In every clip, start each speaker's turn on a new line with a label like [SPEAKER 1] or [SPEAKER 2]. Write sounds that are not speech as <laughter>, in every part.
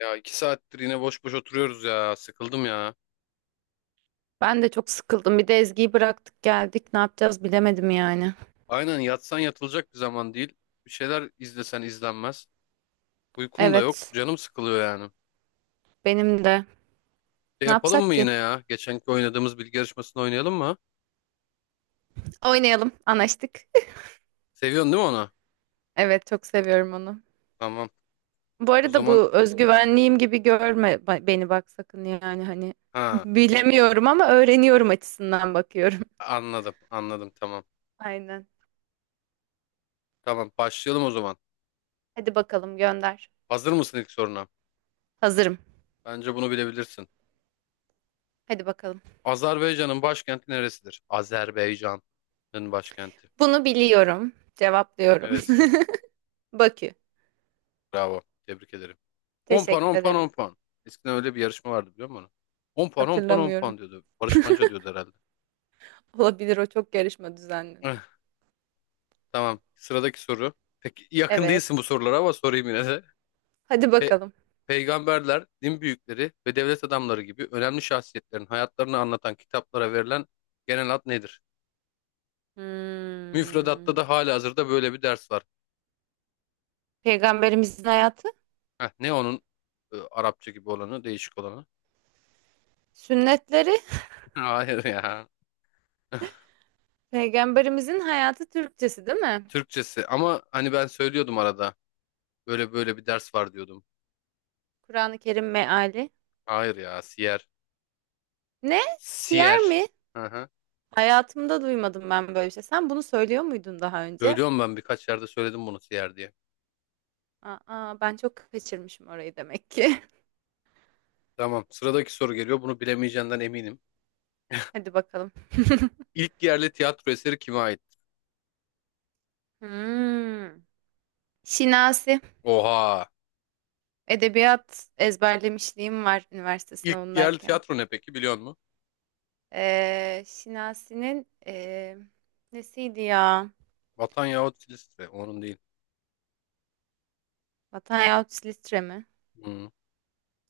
[SPEAKER 1] Ya iki saattir yine boş boş oturuyoruz ya. Sıkıldım ya.
[SPEAKER 2] Ben de çok sıkıldım. Bir de Ezgi'yi bıraktık geldik. Ne yapacağız bilemedim yani.
[SPEAKER 1] Aynen yatsan yatılacak bir zaman değil. Bir şeyler izlesen izlenmez. Uykum da yok.
[SPEAKER 2] Evet,
[SPEAKER 1] Canım sıkılıyor yani.
[SPEAKER 2] benim de.
[SPEAKER 1] Şey
[SPEAKER 2] Ne
[SPEAKER 1] yapalım
[SPEAKER 2] yapsak
[SPEAKER 1] mı
[SPEAKER 2] ki?
[SPEAKER 1] yine ya? Geçenki oynadığımız bilgi yarışmasını oynayalım mı?
[SPEAKER 2] Oynayalım. Anlaştık. <laughs>
[SPEAKER 1] Seviyorsun değil mi onu?
[SPEAKER 2] Evet, çok seviyorum onu.
[SPEAKER 1] Tamam.
[SPEAKER 2] Bu
[SPEAKER 1] O
[SPEAKER 2] arada
[SPEAKER 1] zaman,
[SPEAKER 2] bu özgüvenliğim gibi görme beni bak sakın yani hani
[SPEAKER 1] ha,
[SPEAKER 2] bilemiyorum ama öğreniyorum açısından bakıyorum.
[SPEAKER 1] anladım, anladım, tamam.
[SPEAKER 2] <laughs> Aynen.
[SPEAKER 1] Tamam, başlayalım o zaman.
[SPEAKER 2] Hadi bakalım gönder.
[SPEAKER 1] Hazır mısın ilk soruna?
[SPEAKER 2] Hazırım.
[SPEAKER 1] Bence bunu bilebilirsin.
[SPEAKER 2] Hadi bakalım.
[SPEAKER 1] Azerbaycan'ın başkenti neresidir? Azerbaycan'ın başkenti
[SPEAKER 2] Bunu biliyorum. Cevaplıyorum.
[SPEAKER 1] neresi?
[SPEAKER 2] <laughs> Bakü.
[SPEAKER 1] Bravo. Tebrik ederim. 10 puan, 10
[SPEAKER 2] Teşekkür
[SPEAKER 1] puan, 10
[SPEAKER 2] ederim.
[SPEAKER 1] puan. Eskiden öyle bir yarışma vardı, biliyor musun? 10 puan, 10 puan, 10
[SPEAKER 2] Hatırlamıyorum.
[SPEAKER 1] puan diyordu. Barış Manço diyordu herhalde.
[SPEAKER 2] Olabilir, o çok yarışma
[SPEAKER 1] Eh,
[SPEAKER 2] düzenledi.
[SPEAKER 1] Tamam. Sıradaki soru. Peki yakın değilsin bu
[SPEAKER 2] Evet.
[SPEAKER 1] sorulara ama sorayım yine de.
[SPEAKER 2] Hadi
[SPEAKER 1] Pe-
[SPEAKER 2] bakalım.
[SPEAKER 1] Peygamberler, din büyükleri ve devlet adamları gibi önemli şahsiyetlerin hayatlarını anlatan kitaplara verilen genel ad nedir? Müfredatta
[SPEAKER 2] Hmm.
[SPEAKER 1] da halihazırda böyle bir ders var.
[SPEAKER 2] Peygamberimizin hayatı,
[SPEAKER 1] Heh, ne onun Arapça gibi olanı, değişik olanı?
[SPEAKER 2] sünnetleri,
[SPEAKER 1] <laughs> Hayır ya.
[SPEAKER 2] peygamberimizin hayatı Türkçesi değil mi?
[SPEAKER 1] Türkçesi ama hani ben söylüyordum arada. Böyle böyle bir ders var diyordum.
[SPEAKER 2] Kur'an-ı Kerim meali.
[SPEAKER 1] Hayır ya, siyer.
[SPEAKER 2] Ne? Siyer
[SPEAKER 1] Siyer.
[SPEAKER 2] mi?
[SPEAKER 1] Hı hı.
[SPEAKER 2] Hayatımda duymadım ben böyle bir şey. Sen bunu söylüyor muydun daha önce?
[SPEAKER 1] Söylüyorum, ben birkaç yerde söyledim bunu siyer diye.
[SPEAKER 2] Aa, ben çok kaçırmışım orayı demek ki.
[SPEAKER 1] Tamam, sıradaki soru geliyor. Bunu bilemeyeceğinden eminim.
[SPEAKER 2] <laughs> Hadi bakalım. <laughs>
[SPEAKER 1] İlk yerli tiyatro eseri kime ait?
[SPEAKER 2] Hmm. Şinasi.
[SPEAKER 1] Oha.
[SPEAKER 2] Edebiyat ezberlemişliğim var üniversite
[SPEAKER 1] İlk yerli
[SPEAKER 2] sınavındayken.
[SPEAKER 1] tiyatro ne peki, biliyor musun?
[SPEAKER 2] Şinasi'nin nesiydi ya?
[SPEAKER 1] Vatan yahut Filistre. Onun değil.
[SPEAKER 2] Vatan yahut Silistre mi?
[SPEAKER 1] Hı.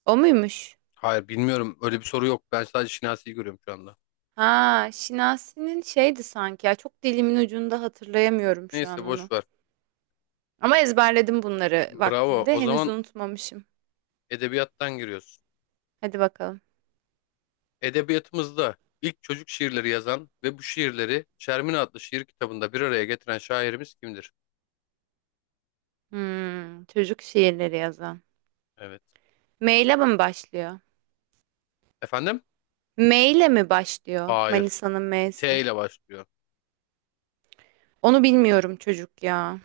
[SPEAKER 2] O muymuş?
[SPEAKER 1] Hayır, bilmiyorum. Öyle bir soru yok. Ben sadece Şinasi'yi görüyorum şu anda.
[SPEAKER 2] Ha, Şinasi'nin şeydi sanki ya. Çok dilimin ucunda, hatırlayamıyorum şu
[SPEAKER 1] Neyse,
[SPEAKER 2] an
[SPEAKER 1] boş
[SPEAKER 2] onu.
[SPEAKER 1] ver.
[SPEAKER 2] Ama ezberledim bunları
[SPEAKER 1] Bravo.
[SPEAKER 2] vaktinde.
[SPEAKER 1] O
[SPEAKER 2] Henüz
[SPEAKER 1] zaman
[SPEAKER 2] unutmamışım.
[SPEAKER 1] edebiyattan giriyoruz.
[SPEAKER 2] Hadi bakalım.
[SPEAKER 1] Edebiyatımızda ilk çocuk şiirleri yazan ve bu şiirleri Şermin adlı şiir kitabında bir araya getiren şairimiz kimdir?
[SPEAKER 2] Hmm, çocuk şiirleri yazan.
[SPEAKER 1] Evet.
[SPEAKER 2] M ile mi başlıyor?
[SPEAKER 1] Efendim?
[SPEAKER 2] M ile mi başlıyor?
[SPEAKER 1] Hayır.
[SPEAKER 2] Manisa'nın
[SPEAKER 1] T
[SPEAKER 2] M'si.
[SPEAKER 1] ile başlıyor.
[SPEAKER 2] Onu bilmiyorum çocuk ya.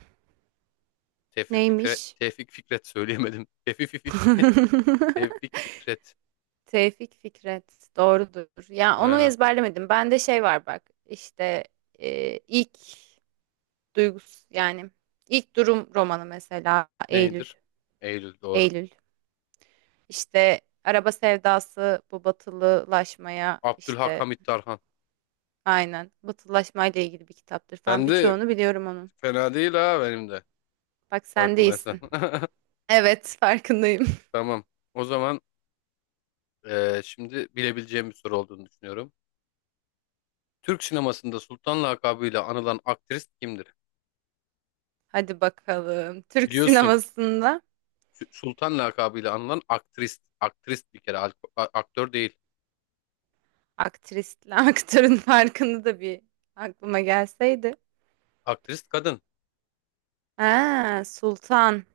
[SPEAKER 1] Tevfik Fikret,
[SPEAKER 2] Neymiş?
[SPEAKER 1] Tevfik Fikret söyleyemedim. <laughs>
[SPEAKER 2] <laughs>
[SPEAKER 1] Tevfik Fikret.
[SPEAKER 2] Tevfik Fikret. Doğrudur. Ya onu
[SPEAKER 1] Aynen.
[SPEAKER 2] ezberlemedim. Bende şey var bak. İşte ilk duygus yani ilk durum romanı mesela Eylül.
[SPEAKER 1] Neydir? Eylül doğru.
[SPEAKER 2] Eylül. İşte araba sevdası, bu batılılaşmaya,
[SPEAKER 1] Abdülhak
[SPEAKER 2] işte
[SPEAKER 1] Hamit Tarhan.
[SPEAKER 2] aynen batılılaşmayla ilgili bir kitaptır falan,
[SPEAKER 1] Ben de
[SPEAKER 2] birçoğunu biliyorum onun.
[SPEAKER 1] fena değil ha, benim de.
[SPEAKER 2] Bak, sen
[SPEAKER 1] Farkındaysan.
[SPEAKER 2] değilsin.
[SPEAKER 1] <laughs>
[SPEAKER 2] Evet, farkındayım.
[SPEAKER 1] Tamam. O zaman şimdi bilebileceğim bir soru olduğunu düşünüyorum. Türk sinemasında Sultan lakabıyla anılan aktrist kimdir?
[SPEAKER 2] <laughs> Hadi bakalım. Türk
[SPEAKER 1] Biliyorsun.
[SPEAKER 2] sinemasında
[SPEAKER 1] Sultan lakabıyla anılan aktrist. Aktrist bir kere. Aktör değil.
[SPEAKER 2] aktrisle <laughs> aktörün farkını da bir aklıma gelseydi.
[SPEAKER 1] Aktrist kadın.
[SPEAKER 2] Ha, Sultan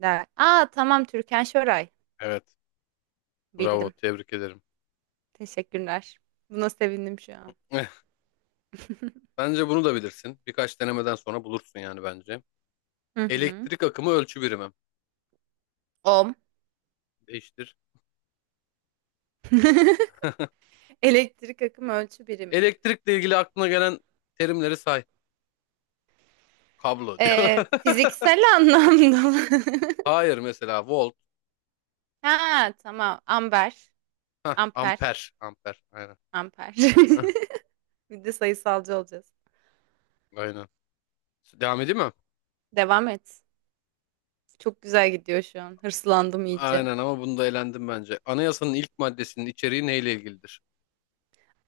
[SPEAKER 2] der. Aa, tamam, Türkan Şoray.
[SPEAKER 1] Evet. Bravo,
[SPEAKER 2] Bildim.
[SPEAKER 1] tebrik ederim.
[SPEAKER 2] Teşekkürler. Buna sevindim şu an.
[SPEAKER 1] Eh,
[SPEAKER 2] <laughs>
[SPEAKER 1] Bence bunu da bilirsin. Birkaç denemeden sonra bulursun yani bence.
[SPEAKER 2] Hı hı.
[SPEAKER 1] Elektrik akımı ölçü birimi.
[SPEAKER 2] Ohm.
[SPEAKER 1] Değiştir.
[SPEAKER 2] <laughs> Elektrik akım ölçü birimi.
[SPEAKER 1] Elektrikle ilgili aklına gelen terimleri say. Kablo diyor.
[SPEAKER 2] Fiziksel anlamda mı? <laughs>
[SPEAKER 1] <laughs> Hayır, mesela volt.
[SPEAKER 2] Ha tamam. Amber.
[SPEAKER 1] Hah,
[SPEAKER 2] Amper.
[SPEAKER 1] amper. Amper. Aynen.
[SPEAKER 2] Amper. <laughs>
[SPEAKER 1] Hah,
[SPEAKER 2] Bir de sayısalcı olacağız.
[SPEAKER 1] aynen. Devam edeyim mi?
[SPEAKER 2] Devam et. Çok güzel gidiyor şu an. Hırslandım iyice.
[SPEAKER 1] Aynen ama bunda elendim bence. Anayasanın ilk maddesinin içeriği neyle ilgilidir?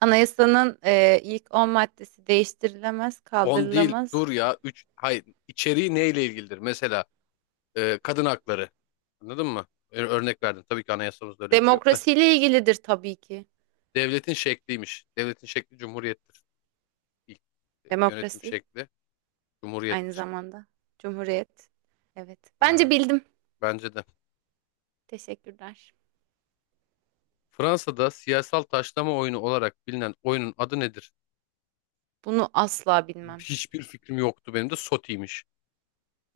[SPEAKER 2] Anayasanın ilk 10 maddesi değiştirilemez,
[SPEAKER 1] On değil,
[SPEAKER 2] kaldırılamaz.
[SPEAKER 1] dur ya, 3. Hayır, içeriği neyle ilgilidir? Mesela kadın hakları. Anladın mı? Örnek verdim. Tabii ki anayasamızda öyle bir şey yok da.
[SPEAKER 2] Demokrasiyle ilgilidir tabii ki.
[SPEAKER 1] Devletin şekliymiş. Devletin şekli cumhuriyettir. İlk yönetim
[SPEAKER 2] Demokrasi
[SPEAKER 1] şekli
[SPEAKER 2] aynı
[SPEAKER 1] cumhuriyettir.
[SPEAKER 2] zamanda. Cumhuriyet. Evet. Bence
[SPEAKER 1] Ha,
[SPEAKER 2] bildim.
[SPEAKER 1] bence de.
[SPEAKER 2] Teşekkürler.
[SPEAKER 1] Fransa'da siyasal taşlama oyunu olarak bilinen oyunun adı nedir?
[SPEAKER 2] Bunu asla bilmem.
[SPEAKER 1] Hiçbir fikrim yoktu, benim de SOTI'ymiş.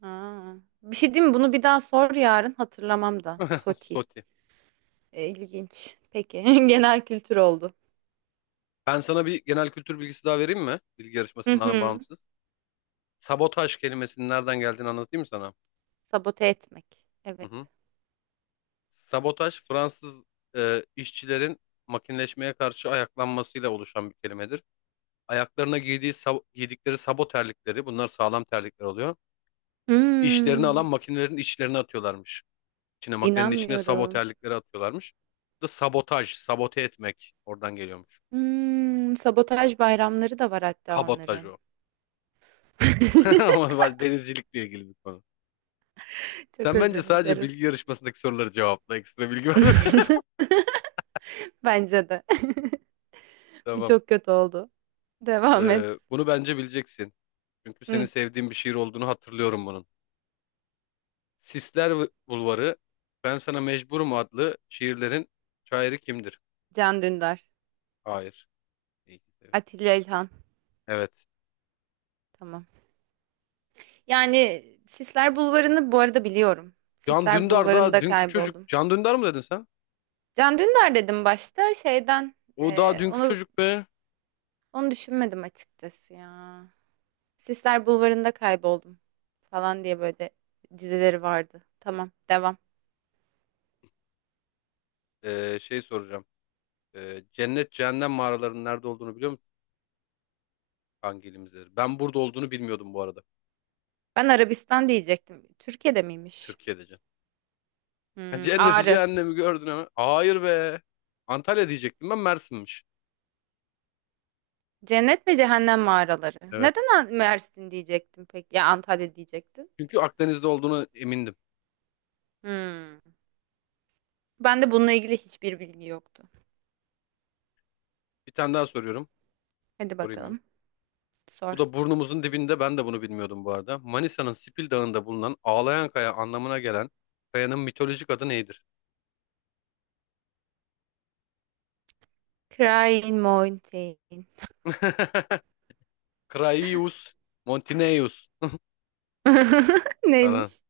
[SPEAKER 2] Aa, bir şey diyeyim mi? Bunu bir daha sor yarın, hatırlamam da.
[SPEAKER 1] <laughs>
[SPEAKER 2] Soti.
[SPEAKER 1] SOTI.
[SPEAKER 2] E, İlginç. Peki. <laughs> Genel kültür oldu.
[SPEAKER 1] Ben sana bir genel kültür bilgisi daha vereyim mi? Bilgi
[SPEAKER 2] Hı
[SPEAKER 1] yarışmasından
[SPEAKER 2] hı.
[SPEAKER 1] bağımsız. Sabotaj kelimesinin nereden geldiğini anlatayım mı sana?
[SPEAKER 2] Sabote etmek.
[SPEAKER 1] Hı
[SPEAKER 2] Evet.
[SPEAKER 1] hı. Sabotaj Fransız işçilerin makineleşmeye karşı ayaklanmasıyla oluşan bir kelimedir. Ayaklarına giydiği giydikleri sabo terlikleri, bunlar sağlam terlikler oluyor. İşlerini alan
[SPEAKER 2] Hmm,
[SPEAKER 1] makinelerin içlerine atıyorlarmış. İçine, makinenin içine sabo
[SPEAKER 2] inanmıyorum.
[SPEAKER 1] terlikleri atıyorlarmış. Bu da sabotaj, sabote etmek oradan geliyormuş.
[SPEAKER 2] Hmm, sabotaj bayramları da var hatta
[SPEAKER 1] Kabotaj
[SPEAKER 2] onların.
[SPEAKER 1] o.
[SPEAKER 2] <laughs>
[SPEAKER 1] <laughs> Ama denizcilikle ilgili bir konu.
[SPEAKER 2] Çok
[SPEAKER 1] Sen bence
[SPEAKER 2] özür
[SPEAKER 1] sadece
[SPEAKER 2] dilerim.
[SPEAKER 1] bilgi yarışmasındaki soruları cevapla. Ekstra bilgi var.
[SPEAKER 2] <laughs> Bence de.
[SPEAKER 1] <laughs>
[SPEAKER 2] <laughs> Bu
[SPEAKER 1] Tamam.
[SPEAKER 2] çok kötü oldu. Devam et.
[SPEAKER 1] Bunu bence bileceksin. Çünkü senin
[SPEAKER 2] Hı,
[SPEAKER 1] sevdiğin bir şiir olduğunu hatırlıyorum bunun. Sisler Bulvarı, Ben Sana Mecburum adlı şiirlerin şairi kimdir?
[SPEAKER 2] Can Dündar.
[SPEAKER 1] Hayır. İyi ki seviyorsun.
[SPEAKER 2] Atilla İlhan.
[SPEAKER 1] Evet.
[SPEAKER 2] Tamam. Yani Sisler Bulvarı'nı bu arada biliyorum.
[SPEAKER 1] Can
[SPEAKER 2] Sisler
[SPEAKER 1] Dündar daha
[SPEAKER 2] Bulvarı'nda
[SPEAKER 1] dünkü çocuk.
[SPEAKER 2] kayboldum.
[SPEAKER 1] Can Dündar mı dedin sen?
[SPEAKER 2] Can Dündar dedim başta şeyden,
[SPEAKER 1] O daha
[SPEAKER 2] eee,
[SPEAKER 1] dünkü
[SPEAKER 2] onu
[SPEAKER 1] çocuk be.
[SPEAKER 2] onu düşünmedim açıkçası ya. Sisler Bulvarı'nda kayboldum falan diye böyle dizileri vardı. Tamam, devam.
[SPEAKER 1] Şey soracağım. Cennet cehennem mağaralarının nerede olduğunu biliyor musun? Hangi ilimizde? Ben burada olduğunu bilmiyordum bu arada.
[SPEAKER 2] Ben Arabistan diyecektim. Türkiye'de miymiş?
[SPEAKER 1] Türkiye'de can. <laughs>
[SPEAKER 2] Hmm,
[SPEAKER 1] Cenneti
[SPEAKER 2] Ağrı.
[SPEAKER 1] cehennemi gördün hemen. Hayır be. Antalya diyecektim, ben Mersin'miş.
[SPEAKER 2] Cennet ve Cehennem mağaraları.
[SPEAKER 1] Evet.
[SPEAKER 2] Neden Mersin diyecektim peki? Ya Antalya diyecektin.
[SPEAKER 1] Çünkü Akdeniz'de olduğunu emindim.
[SPEAKER 2] Hmm. Ben de bununla ilgili hiçbir bilgi yoktu.
[SPEAKER 1] Bir tane daha soruyorum.
[SPEAKER 2] Hadi
[SPEAKER 1] Sorayım mı?
[SPEAKER 2] bakalım.
[SPEAKER 1] Bu
[SPEAKER 2] Sor.
[SPEAKER 1] da burnumuzun dibinde, ben de bunu bilmiyordum bu arada. Manisa'nın Sipil Dağı'nda bulunan ağlayan kaya anlamına gelen kayanın mitolojik adı nedir?
[SPEAKER 2] Crying Mountain.
[SPEAKER 1] <laughs> Kraius, Montineus
[SPEAKER 2] <laughs>
[SPEAKER 1] falan.
[SPEAKER 2] Neymiş?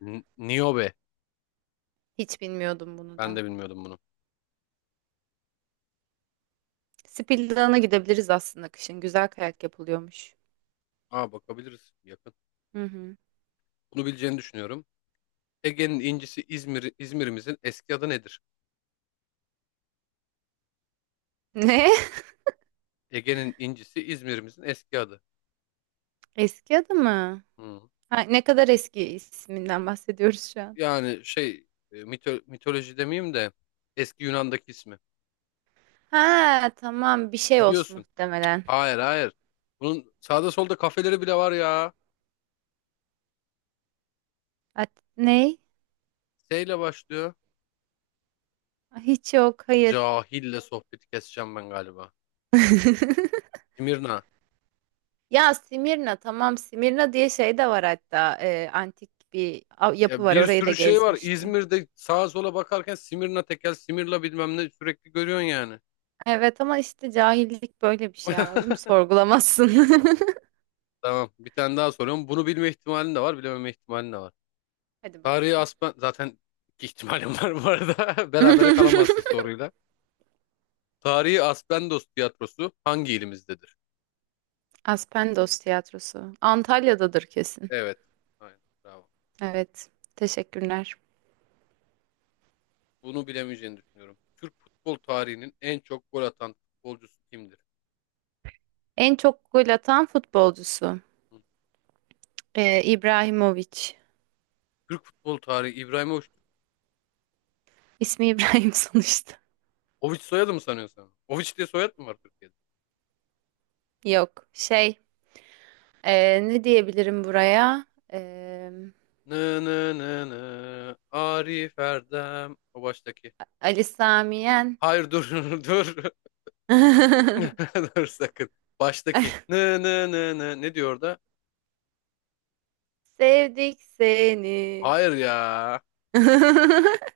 [SPEAKER 1] Niobe.
[SPEAKER 2] Hiç bilmiyordum bunu
[SPEAKER 1] Ben
[SPEAKER 2] da.
[SPEAKER 1] de bilmiyordum bunu.
[SPEAKER 2] Spildan'a gidebiliriz aslında kışın. Güzel kayak yapılıyormuş.
[SPEAKER 1] Aa, bakabiliriz, yakın.
[SPEAKER 2] Hı hı.
[SPEAKER 1] Bunu bileceğini düşünüyorum. Ege'nin incisi İzmir, İzmir'imizin eski adı nedir?
[SPEAKER 2] Ne?
[SPEAKER 1] Ege'nin incisi İzmir'imizin eski adı.
[SPEAKER 2] <laughs> Eski adı mı?
[SPEAKER 1] Hmm.
[SPEAKER 2] Ha, ne kadar eski isminden bahsediyoruz şu an.
[SPEAKER 1] Yani şey, mitoloji demeyeyim de eski Yunan'daki ismi.
[SPEAKER 2] Ha tamam, bir şey olsun
[SPEAKER 1] Biliyorsun.
[SPEAKER 2] muhtemelen.
[SPEAKER 1] Hayır, hayır. Bunun sağda solda kafeleri bile var ya.
[SPEAKER 2] At ne?
[SPEAKER 1] S ile başlıyor.
[SPEAKER 2] Hiç yok, hayır.
[SPEAKER 1] Cahille sohbeti keseceğim ben galiba.
[SPEAKER 2] <laughs>
[SPEAKER 1] Simirna.
[SPEAKER 2] Ya Simirna, tamam, Simirna diye şey de var hatta, antik bir yapı
[SPEAKER 1] Ya
[SPEAKER 2] var,
[SPEAKER 1] bir
[SPEAKER 2] orayı da
[SPEAKER 1] sürü şey var.
[SPEAKER 2] gezmiştim.
[SPEAKER 1] İzmir'de sağa sola bakarken Simirna tekel, Simirla bilmem ne sürekli görüyorsun yani.
[SPEAKER 2] Evet ama işte cahillik böyle bir şey, anladım,
[SPEAKER 1] <laughs>
[SPEAKER 2] sorgulamazsın.
[SPEAKER 1] Tamam. Bir tane daha soruyorum. Bunu bilme ihtimalin de var, bilememe ihtimalin de var.
[SPEAKER 2] <laughs> Hadi
[SPEAKER 1] Tarihi
[SPEAKER 2] bakalım.
[SPEAKER 1] Aspen... Zaten iki ihtimalim var bu arada. <laughs> Berabere
[SPEAKER 2] <laughs>
[SPEAKER 1] kalamazsın soruyla. Tarihi Aspendos tiyatrosu hangi ilimizdedir?
[SPEAKER 2] Aspendos Tiyatrosu. Antalya'dadır kesin.
[SPEAKER 1] Evet. Aynen. Bravo.
[SPEAKER 2] Evet. Teşekkürler.
[SPEAKER 1] Bunu bilemeyeceğini düşünüyorum. Türk futbol tarihinin en çok gol atan futbolcusu kimdir?
[SPEAKER 2] En çok gol atan futbolcusu.
[SPEAKER 1] Hı.
[SPEAKER 2] İbrahimovic.
[SPEAKER 1] Türk futbol tarihi İbrahimovic.
[SPEAKER 2] İsmi İbrahim <laughs> sonuçta.
[SPEAKER 1] Oviç soyadı mı sanıyorsun? Sen? Oviç diye soyad mı var Türkiye'de?
[SPEAKER 2] Yok. Şey. Ne diyebilirim buraya? Ee,
[SPEAKER 1] Nı nı nı nı. Arif Erdem. O baştaki.
[SPEAKER 2] Ali Sami Yen.
[SPEAKER 1] Hayır, dur, <laughs> dur.
[SPEAKER 2] <laughs>
[SPEAKER 1] <laughs> Dur sakın. Baştaki. Nı nı nı nı. Ne diyor orada?
[SPEAKER 2] Sevdik seni.
[SPEAKER 1] Hayır ya.
[SPEAKER 2] <laughs>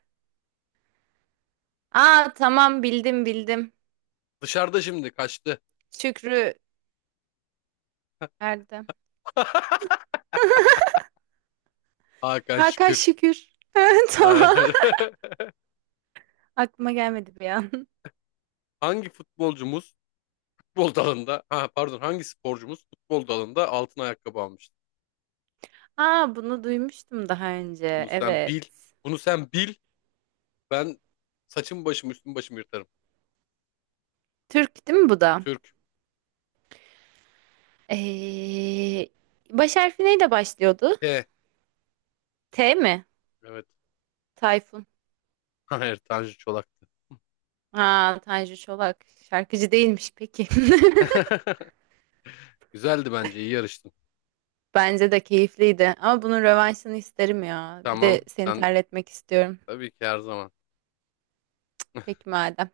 [SPEAKER 2] Aa tamam, bildim bildim.
[SPEAKER 1] Dışarıda şimdi kaçtı.
[SPEAKER 2] Şükrü Erdem.
[SPEAKER 1] <laughs> Hakan
[SPEAKER 2] Hakan
[SPEAKER 1] Şükür.
[SPEAKER 2] Şükür. <laughs> Tamam.
[SPEAKER 1] Aynen.
[SPEAKER 2] Aklıma gelmedi bir an.
[SPEAKER 1] <laughs> Hangi futbolcumuz futbol dalında, ha pardon, hangi sporcumuz futbol dalında altın ayakkabı almıştı?
[SPEAKER 2] Aa, bunu duymuştum daha önce.
[SPEAKER 1] Bunu sen
[SPEAKER 2] Evet.
[SPEAKER 1] bil. Bunu sen bil. Ben saçım başım, üstüm başım yırtarım.
[SPEAKER 2] Türk değil mi bu da?
[SPEAKER 1] Türk.
[SPEAKER 2] Ee, baş harfi neyle başlıyordu?
[SPEAKER 1] T.
[SPEAKER 2] T mi?
[SPEAKER 1] Evet.
[SPEAKER 2] Tayfun.
[SPEAKER 1] <laughs> Hayır, Tanju Çolak'tı.
[SPEAKER 2] Aa, Tanju Çolak. Şarkıcı değilmiş peki.
[SPEAKER 1] <laughs> Güzeldi bence. İyi yarıştın.
[SPEAKER 2] <laughs> Bence de keyifliydi. Ama bunun rövanşını isterim ya. Bir de
[SPEAKER 1] Tamam.
[SPEAKER 2] seni
[SPEAKER 1] Sen,
[SPEAKER 2] terletmek istiyorum.
[SPEAKER 1] tabii ki, her zaman.
[SPEAKER 2] Peki madem.